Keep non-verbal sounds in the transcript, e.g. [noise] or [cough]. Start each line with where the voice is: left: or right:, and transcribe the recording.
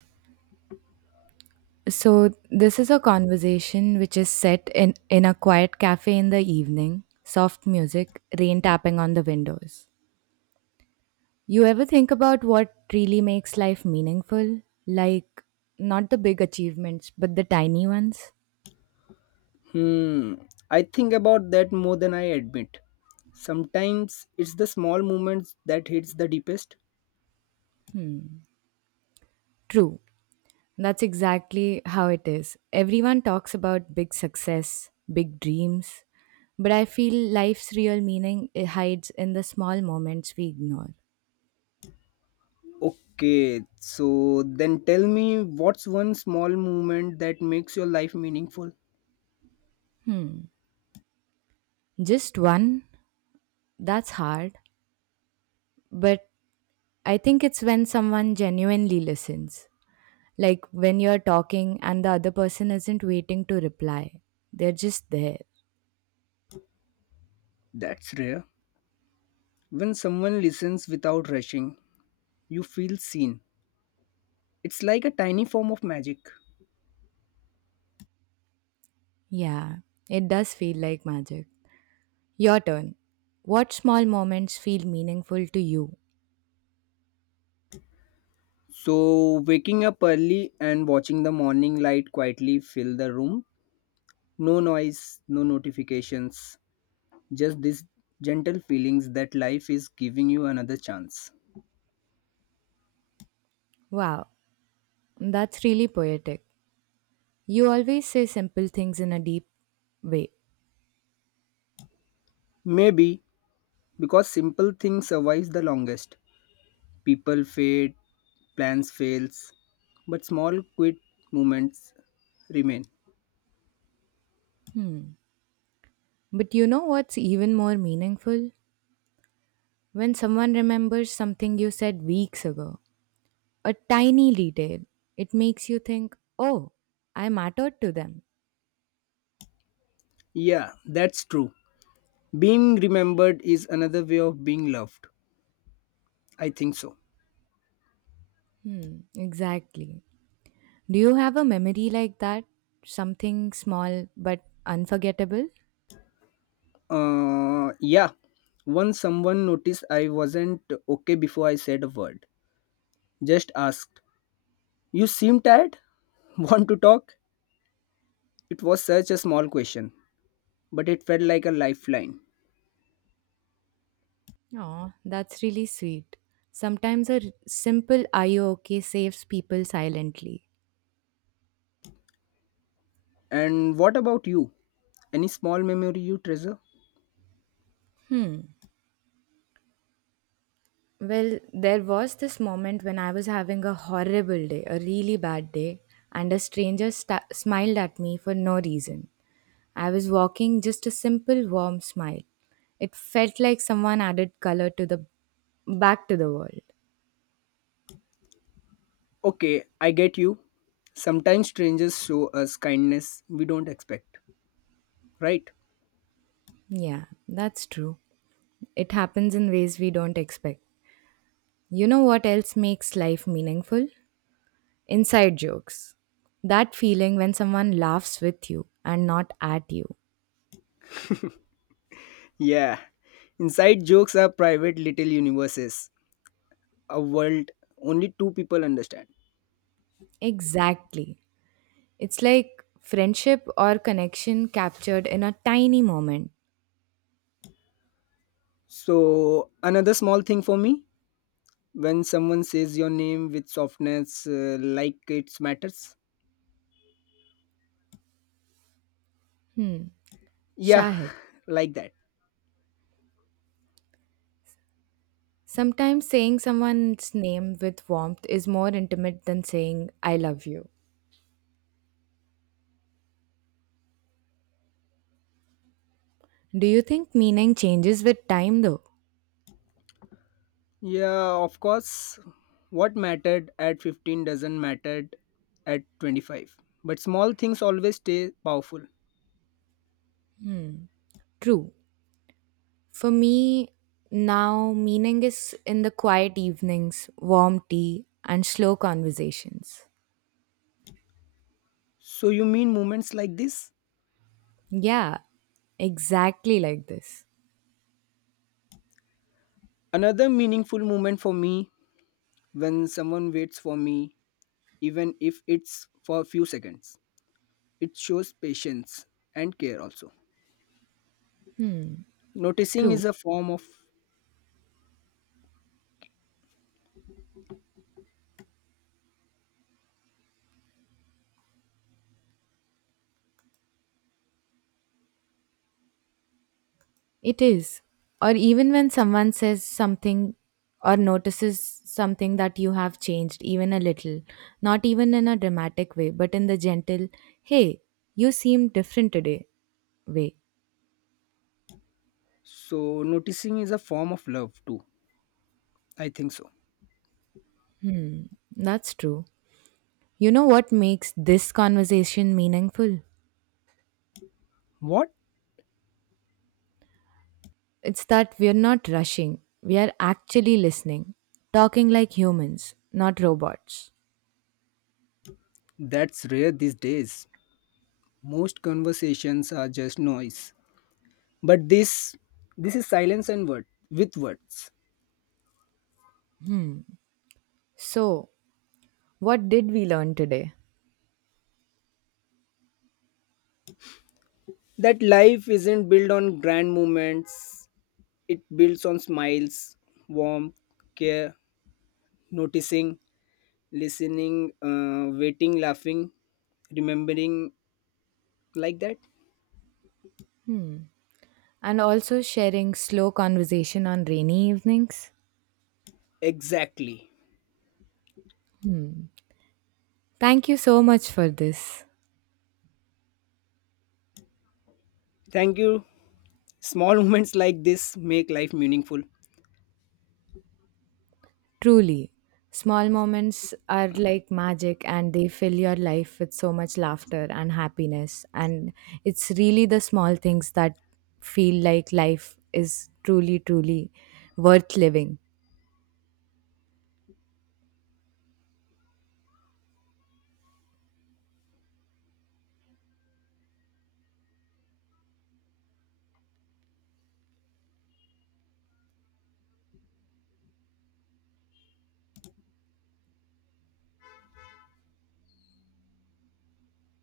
right: So, this is a conversation which is set in a quiet cafe in the evening, soft music, rain tapping on the windows. You ever think about what really makes life meaningful? Like, not the big achievements, but the tiny ones?
left: Hmm, I think about that more than I admit. Sometimes it's the small moments that hits the deepest.
right: True. That's exactly how it is. Everyone talks about big success, big dreams, but I feel life's real meaning it hides in the small moments we ignore.
left: Okay, so then tell me, what's one small moment that makes your life meaningful?
right: Just one? That's hard. But I think it's when someone genuinely listens. Like when you're talking and the other person isn't waiting to reply, they're just there.
left: That's rare. When someone listens without rushing, you feel seen. It's like a tiny form of magic.
right: Yeah, it does feel like magic. Your turn. What small moments feel meaningful to you?
left: So, waking up early and watching the morning light quietly fill the room. No noise, no notifications, just these gentle feelings that life is giving you another chance.
right: Wow, that's really poetic. You always say simple things in a deep way.
left: Maybe because simple things survive the longest. People fade, plans fails, but small quiet moments remain.
right: But you know what's even more meaningful? When someone remembers something you said weeks ago a tiny detail. It makes you think, oh, I mattered to them.
left: Yeah, that's true. Being remembered is another way of being loved. I think so.
right: Hmm, exactly. Do you have a memory like that? Something small but unforgettable?
left: Yeah. Once someone noticed I wasn't okay before I said a word. Just asked, "You seem tired? [laughs] Want to talk?" It was such a small question, but it felt like a lifeline.
right: Oh, that's really sweet. Sometimes a simple are you okay saves people silently.
left: And what about you? Any small memory you treasure?
right: Well, there was this moment when I was having a horrible day, a really bad day, and a stranger sta smiled at me for no reason. I was walking just a simple warm smile. It felt like someone added color to the back to the world.
left: Okay, I get you. Sometimes strangers show us kindness we don't expect, right?
right: Yeah, that's true. It happens in ways we don't expect. You know what else makes life meaningful? Inside jokes. That feeling when someone laughs with you and not at you.
left: Yeah. Inside jokes are private little universes, a world only two people understand.
right: Exactly. It's like friendship or connection captured in a tiny moment.
left: So, another small thing for me, when someone says your name with softness, like it matters. Yeah,
right: Shahid.
left: [laughs] like that.
right: Sometimes saying someone's name with warmth is more intimate than saying, I love you. Do you think meaning changes with time though?
left: Yeah, of course. What mattered at 15 doesn't matter at 25. But small things always stay powerful.
right: True. For me, now meaning is in the quiet evenings, warm tea, and slow conversations.
left: So you mean moments like this?
right: Yeah, exactly like this.
left: Another meaningful moment for me, when someone waits for me, even if it's for a few seconds. It shows patience and care also. Noticing
right: True.
left: is a form of,
right: It is. Or even when someone says something or notices something that you have changed, even a little, not even in a dramatic way, but in the gentle, hey, you seem different today way.
left: so noticing is a form of love too. I think so.
right: That's true. You know what makes this conversation meaningful?
left: What?
right: It's that we're not rushing, we are actually listening, talking like humans, not robots.
left: That's rare these days. Most conversations are just noise, but this is silence and word with words.
right: So, what did we learn today?
left: That life isn't built on grand moments, it builds on smiles, warmth, care, noticing, listening, waiting, laughing, remembering, like that.
right: And also sharing slow conversation on rainy evenings.
left: Exactly.
right: Thank you so much for this.
left: Thank you. Small [laughs] moments like this make life meaningful.
right: Truly, small moments are like magic and they fill your life with so much laughter and happiness. And it's really the small things that feel like life is truly, truly worth living.